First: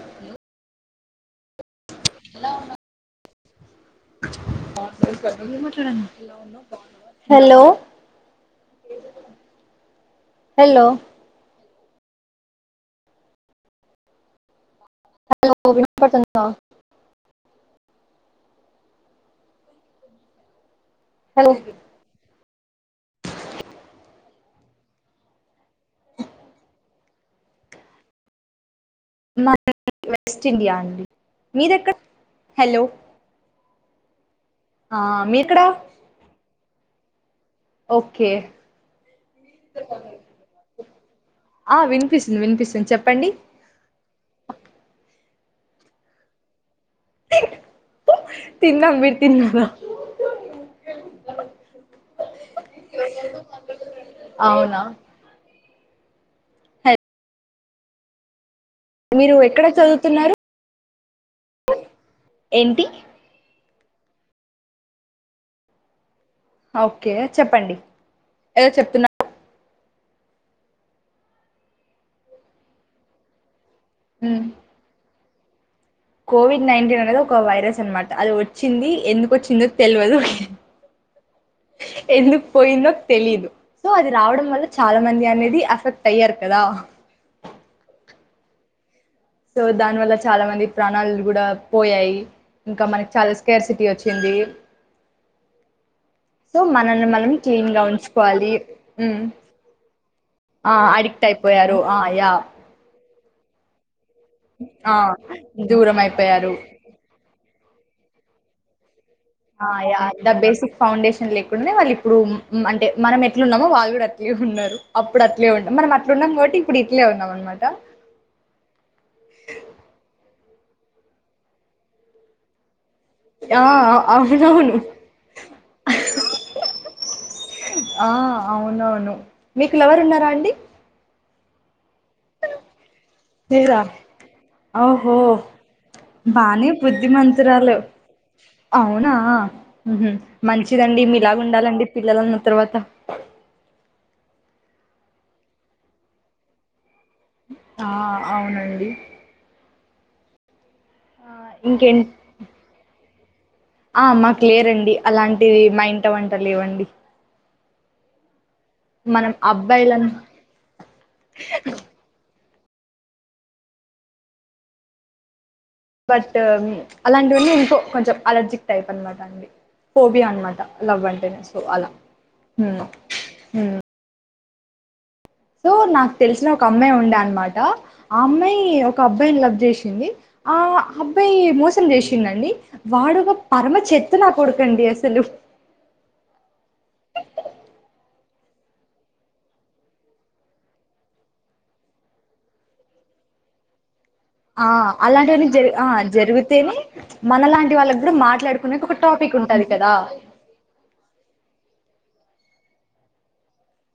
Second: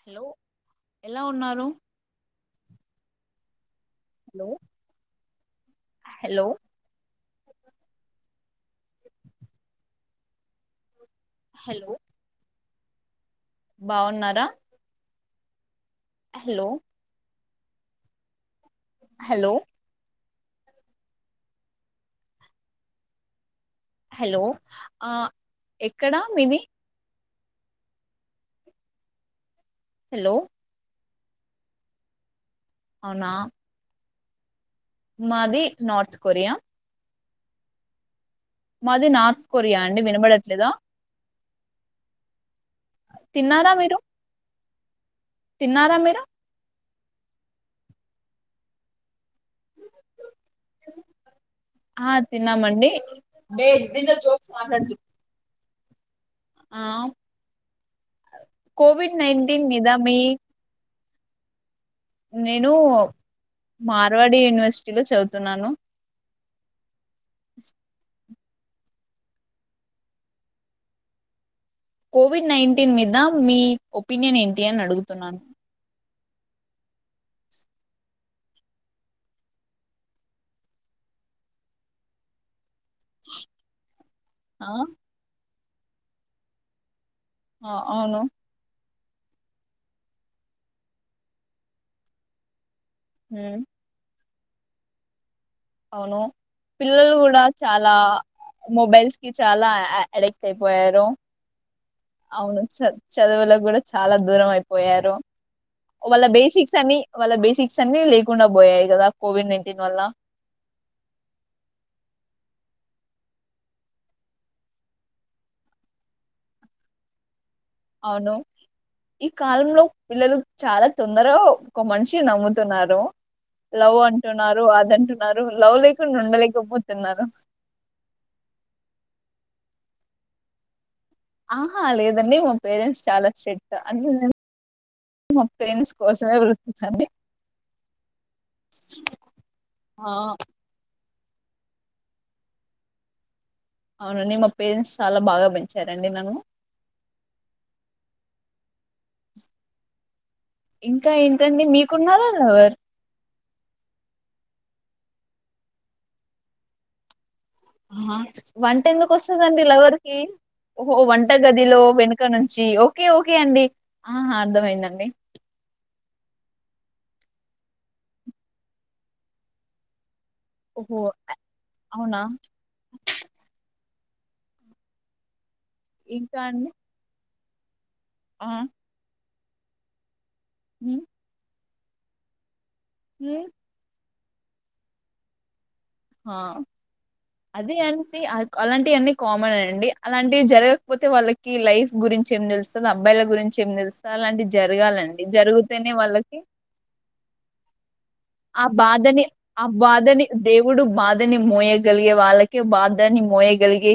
Hello ఎలా ఉన్నారు ఎలా ఉన్నా hello hello [unintelligible] hello hello hello బావున్నారా హలో కో పతన్ ఆ హలో హలో హలో ఆ ఎక్కడా మీది మ హలో వెస్ట్ ఇండియా అండి మీదెక్క అ ఆ మీరెక్కడ మాది నార్త్ కొరియా ఓ మాది నార్త్ కొరియా అండి వినబడట్లేదా ఆ వినిపిసింది వినిపిస్తుంది చెప్పండి తిన్నారా మీరు తిన్నారా మీరు తన్నాం బీర్ ఆ తిన్నామండి అవునా ఆ కోవిడ్ మీరు ఎక్కడ నాైన్టీన్ మీద మీ చదువుతున్నారు నేను ఏంటి మార్వాడి యూనివర్సిటీలో చదువుతున్నాను అ ఓకే చెప్పండి ఏదో చెప్తున్నా కోవిడ్ నైన్టీన్ మీద మీ ఒపీనియన్ ఏంటి అని అడుగుతున్నాను కోవిడ్ నైన్టీన్ అనేది ఒక వైరస్ అనమాట అది వచ్చింది ఎందుకు వచ్చిందో తెలియదు ఎందుకు పోయిందో తెలిదు సో అది రావడం వల్ల ఆ చాలా మంది అనేది ఎఫెక్ట్ అయ్యారు కథ ఆ అవును సో దాని వల్ల చాలా మంది ప్రాణాలు కూడా పోయాయి ఇంకా మనకి చాలా ఉమ్ స్క్వేర్ సిటీ వచ్చింది అవును సో మనల్ని పిల్లలు మనం కూడా క్లీన్ గా చాలా ఉంచుకోవాలి మొబైల్స్ ఉమ్ కి చాలా యా అడిక్ట్ ఆ అయిపోయారు అడిక్ట్ అయిపోయారు ఆ యా అవును సర్ చదువులో కూడా చాలా దూరం ఆ అయిపోయారు దూరం వాళ్ళ అయిపోయారు బేసిక్స్ అని వాళ్ళ బేసిక్ సన్నీ లేకుండా పోయాయి కదా కోవిడ్ ఆ నైన్టీన్ వల్ల యా బేసిక్ ఫౌండేషన్ లేకుండానే వాళ్ళు ఇప్పుడు అంటే మనం ఎట్లు ఉన్నామో వాళ్ళు కూడా అట్లే ఉన్నారు అప్పుడు అట్లే ఉన్నాం మనం అట్లు ఉన్నాం కాబట్టి ఇప్పుడు ఇట్లే ఉన్నాం అనమాట అవును ఈ కాలంలో పిల్లలు చాలా తొందరగా ఒక మనిషిని నమ్ముతున్నారు ఆ లవ్ అంటున్నారు అవునవును అదంటున్నారు లవ్ లేకుండా ఉండలేకపోతున్నారు ఆ అవునవును మీకు లవరు ఉన్నారా అండి ఆ లేరా అంటే ఓహో నేను మా పేరెంట్స్ కోసమే బానే బ్రతుకుతాండి బుద్ధిమన్ తురాలు అవునా ఆ మంచిదండి మీ లాగ ఉండాలండి పిల్లలన్న తర్వాత అవునండి మా పేరెంట్స్ చాలా బాగా పెంచారండి నన్ను ఆ అవునండి ఇంకా ఆ ఏంటండి ఇంకేం మీకున్నార లవర్ ఆ మాకు లేరండి అలాంటివి మా ఇంట వంట లేవండి హా వంట ఎందుకు మనం వస్దండి లవర్ అబ్బాయిలం కి ఓహొ వంట గదిలో వెనుక నుంచ్ జీ ఓకే ఓకే అండి ఆ అర్థమయిందండి బట్ అలాంటివన్నీ ఇంకో కొంచెం అలర్జిక్ టైప్ అనమాట అండి పోబియా అ మట ఓహో లవ్ అంటేనే సో అలా అవునా ఉమ్ ఉమ్ సో నాకు ఇంకా తెలిసిన ఒక అండి అమ్మాయి ఉండే అన్మాట హలో ఆ అమ్మాయి ఒక అబ్బాయిని లవ్ చేసింది ఆ హ్మ్ అబ్బాయి మోస్ సమ్ చేసిండన్డి వాడుగా హ్మ్ పరమ చెత్ త్త నాకొడుకన్డి అసలు ఆ అదే అంతే అద్ అలాంటివివన్నీ కామన్ అండి అలాంటివి జరగకపోతే వాళ్ళకి లైఫ్ గురించి ఏం తెలుస్తది అబ్బాయిల గురించి ఏం తెలుస్ ఆ అలాంటివన్న జరి ఆ వాళ్ళకి జరిగితేనే మనలాంటి వాళ్ళకి కూడా మాట ఆ బాధని ఆ బాధని దేవుడు బాధని మోయ వాళ్ళక బాధ ని మోయగాల్గే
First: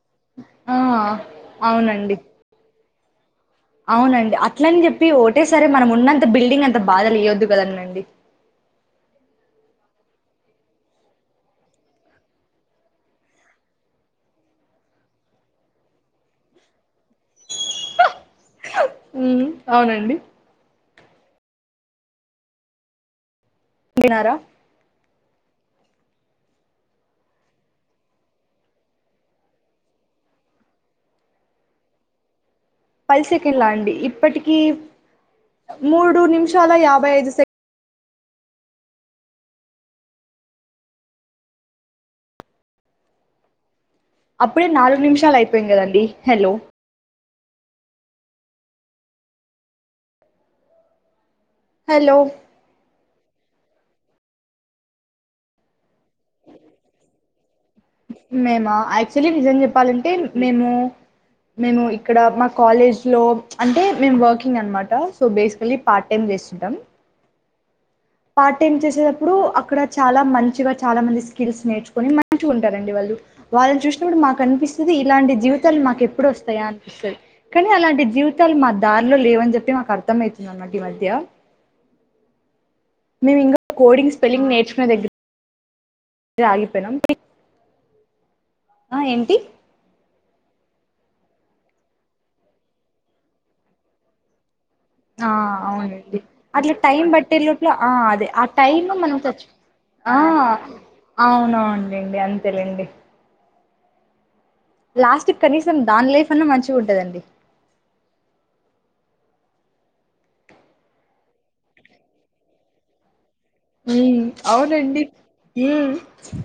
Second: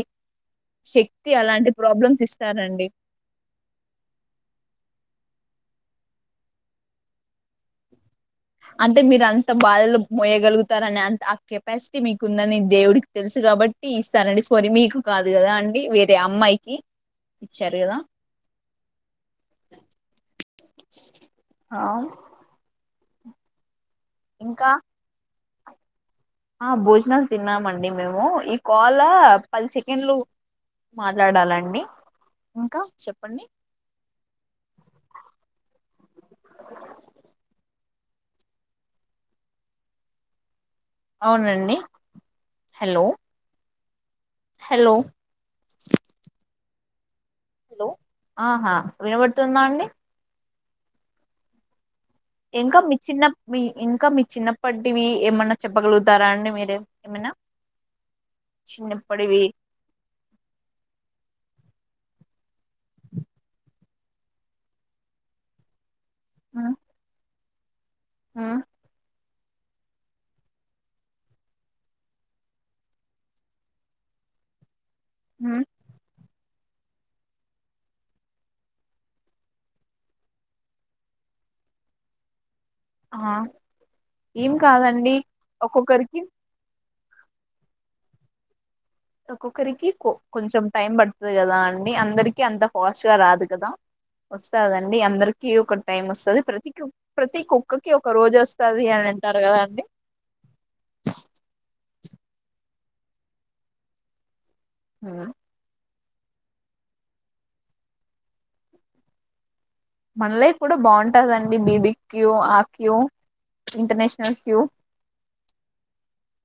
ఆ శక్తి అలాంటి అవునండి ప్రాబ్లమ్స్ ఇస్తారండి అవునండి అట్లని చెప్పి ఒకటేసారి మనం ఉన్నంత బిల్డింగ్ అంత బాధ లేయొద్దు కదనండి అంటే మీరు అంత బాధలు మోయగలుగుతార అనే అంత ఆ కెపాసిటీ మీకుందని దేవుడికి తెలుసు కాబట్టి ఇస్తారంండి సారీ మీకు కాదు కదా అండి వేరే అమ్మాయికి ఇచ్చారు కదా ఉ అవునండి ఆ వినారా ఇంకా భోజనాలు తిన్నామండి మేము ఈ కాల్ పది సెకండ్లు మాట్లాడాలండి ఇంకా పది చెప్పండి సెకండ్లా అండి ఇప్పటిక మూడు నిమిషాల యాభై ఐదు సెక అవునండి హలో అప్పుడే హలో నాలుగు నిమిషాలు అయిపోయింది కదండి హలో హలో ఆహా వినబడుతుందా అండి హలో ఇంకా మీ చిన్న మీ ఇంకా మీ చిన్నప్పటివి ఏమైన్నా చెప్పగలుగుతారా అండి మీరే ఏమైనా మేము యాక్చువల్లీ చిన్నప్పటివి నిజం చెప్పాలంటే మేము మేము ఇక్కడ మా కాలేజ్ లో అంటే మేము వర్కింగ్ అనమాట సో బేసికలీ పాార్ట్ టైం చేేస్తుంటాం పార్ట్ మ్మ్ టైమ్ చేసే ఇప్పుడు అక్కడ చాలా మంచిగా చాలా మంది స్కిల్స్ నేర్చుకొని మంచిగా ఉంటారండి వాళ్ళు వాళ్ళని చూసినప్పుడు మాకు అనిపిస్తు ఇలాంటి హ్మ్ జీవితాలు మాకు ఎప్పుడు వా అనిపిస్తుంది కానీ అలాంటి జీవితాలు మా దారిలో లేవని చెప్పి మాకు అర్థమ అవుతుంది అన్నమాట ఈ మధ్య ఆ మేము ఇంకా కోడింగ్ స్పెల్లింగ్ ఏం నేర్చుకునే కాదండి ఒక్కొక్కరికి దగ్గర ఆగిపోయినాం ఆ ఏంటి ఒకక్కక్కరికి కో కొంచం టైం పడుతుంది కదా అండి అందరికీ అంత ఫాస్ట్ గా రాదు కదా వ ఆ అవునండి ప్రతి అట్లా టైం పట్టే ప్రతి లోట్ల ఆ కుక్కకి ఒక అదే రోజు ఆ వస్తది టైమ్ అని మనకుచ్చ అంటారు కదా అండి ఆ అవునవునండి అంతేలేండి లాస్ట్ కనీసం దాని లైఫ్ అన్నా మంచిగా ఉంటదండి మన లైఫ్ కూడా బాగుంటదండి బీబిక్ క్యూ ఆ క్యూ ఇంటర్నేషనల్ క్యూ అవునండి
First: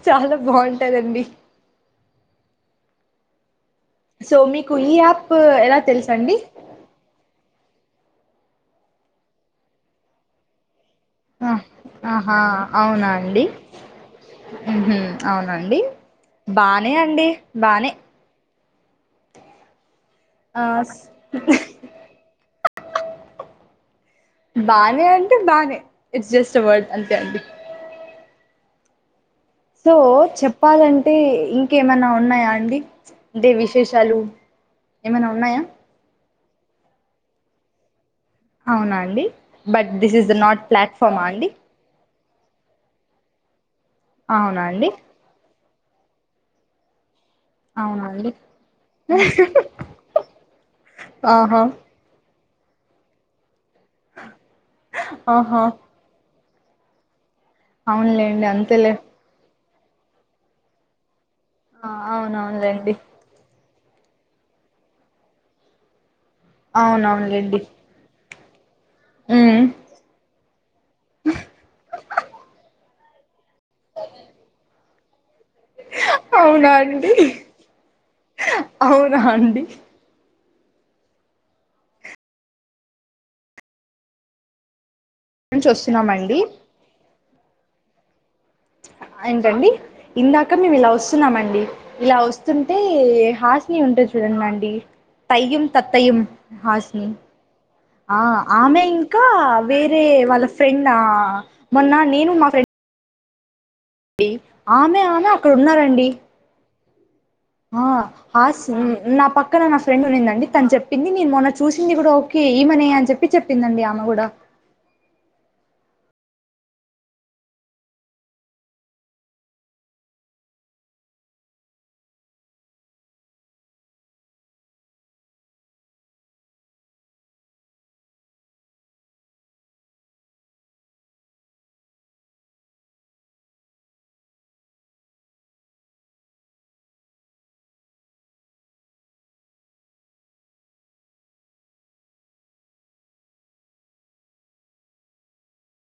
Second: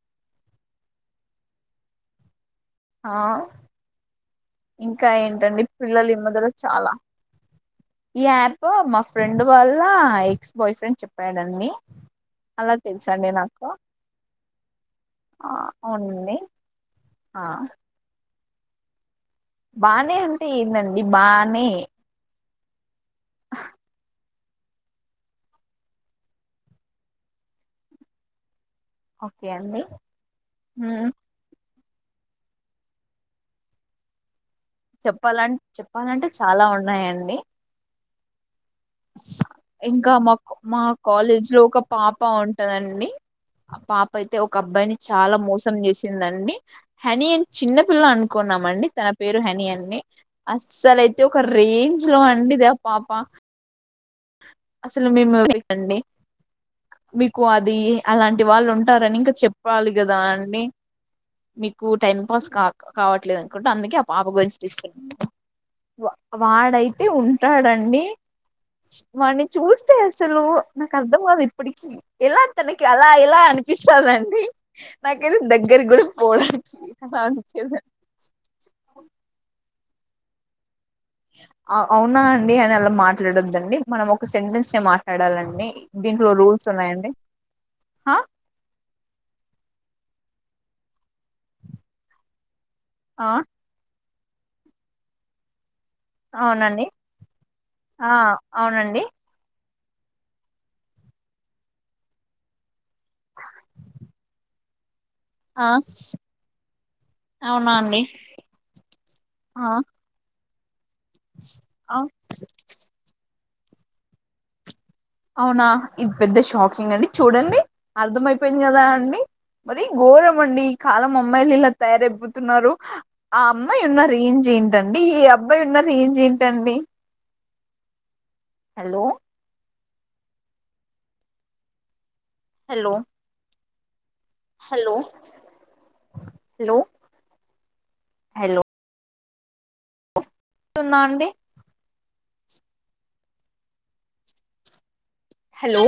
చాలా బావుంటదండి ఆ సో మీకు ఈ ఇంకా యాప్ ఏంటండి ఎలా పిల్లలు ఈ తెల్సండి మధ్యలో చాలా ఈ యాప్ మా ఫ్రెండ్ వాళ్ళ ఎక్స్ బాయ్ ఫ్రెండ్ చెప్ ఆ ఆహా అవునా అండి నాకు ఆ అవునండి అవునండి బానే అండి ఆ బానే బానే ఉంటే ఆ ఏందండి బానే ఆ బానే అంటే బానే ఇట్స్ జస్ట్ ఎ వర్డ్ అంతే ఓకే అండి సో మ్మ్ చెప్పాలంటే ఇం కేమైనా ఉన్నాయా అండి అంటే విశేషాలు ఏమైనా చెప్పాలం ఉన్నాయా చెప్పాలంటే చాలా ఉన్నాయండి. అవునా అండి బట్ ఇంకా దిస్ ఇస్ ద నాట్ ప్లాట్ఫామా అండి బాగుంటదండి. ఆ పాప అయితే ఒక అవునా అండి అబ్బాయిని చాలా మోస మొత్తం చేసిందండి. హనీ ఏం అవునా చిన్నపిల్ల అండి అనుకున్నామండి. తన పేరు హనీ అండి అస్సలయితే ఒక ఆహా రేంజ్లో అండి అదే పాపా అసలు మేము ఆహా మిక్ ఎక్కువ అది అలాంటి అవునులేండి వాళ్ళు అంతేలే ఉంటారని ఇంక చెప్ చెప్పాలి కదా అండి మీకు ఆ టైం పాస్ కా అవునవునులేండి కావట్లే అందుకే ఆ పాప గురించి తీస్ వాడైతే అవునవునులేండి ఉంటాడండి వాణ్ని హ్మ్. చూస్తే అసలు నాక్ అర్థం కాదు ఇప్పటికి ఎలా తన అలా ఇలా పిస్తదండి. నాక్ దగ్గర గుడా అవునా అండి పొందండి [inaudible] అవునా అండి అవునా అండి అనలా మాట్లాడోద్దండి మనం ఒక సెంటెన్స్ మా ట్లాడలండి నుంచి దీంట్లో వస్తున్నామండి రూల్స్ ఉన్నాయండి. ఆ ఏంటండి. ఇందాక మేం ఇలా వస్తున్నామండి ఇలా వస్ వస్తుంటే ఆ హాస్ని ఉంటద్ తిరన్ మాండి పైగిన్ తత్తయుమ్ అవునండి హాస్ని ఆ ఆమె అవునండి ఇంకా వేరే వాళ్ళ ఫ్రెండా మొన్న నేను మా ఫ్రెండ్ డి ఆమె ఆమ్ తే అక్కడ ఆ ఉన్నారండి అవునా ఆ అండి హాస్ నా పక్కన నా ఆ ఫ్రెండ్ ఉన్నిందండి తను చెప్ చెప్పింది నేను మొన్న చూసింది కూడా ఓకే ఈమనే అని చెప్పి చెప్ చెప్పిందండి ఆమె కూడా అవునా ఇది పెద్ద షాకింగ్ అండి చూడండి అర్థమయిపోయింది కదా అండి మరి ఘోరం అండి ఈ కాలం అమ్మాయిలు ఇలా తయారైపోతున్నారు ఆ అమ్మాయి ఉన్న రేంజెంతండి ఈ అబ్బాయి ఉన్న రేంజెంతండి hello hello hello hello hello తుందా అండి హలో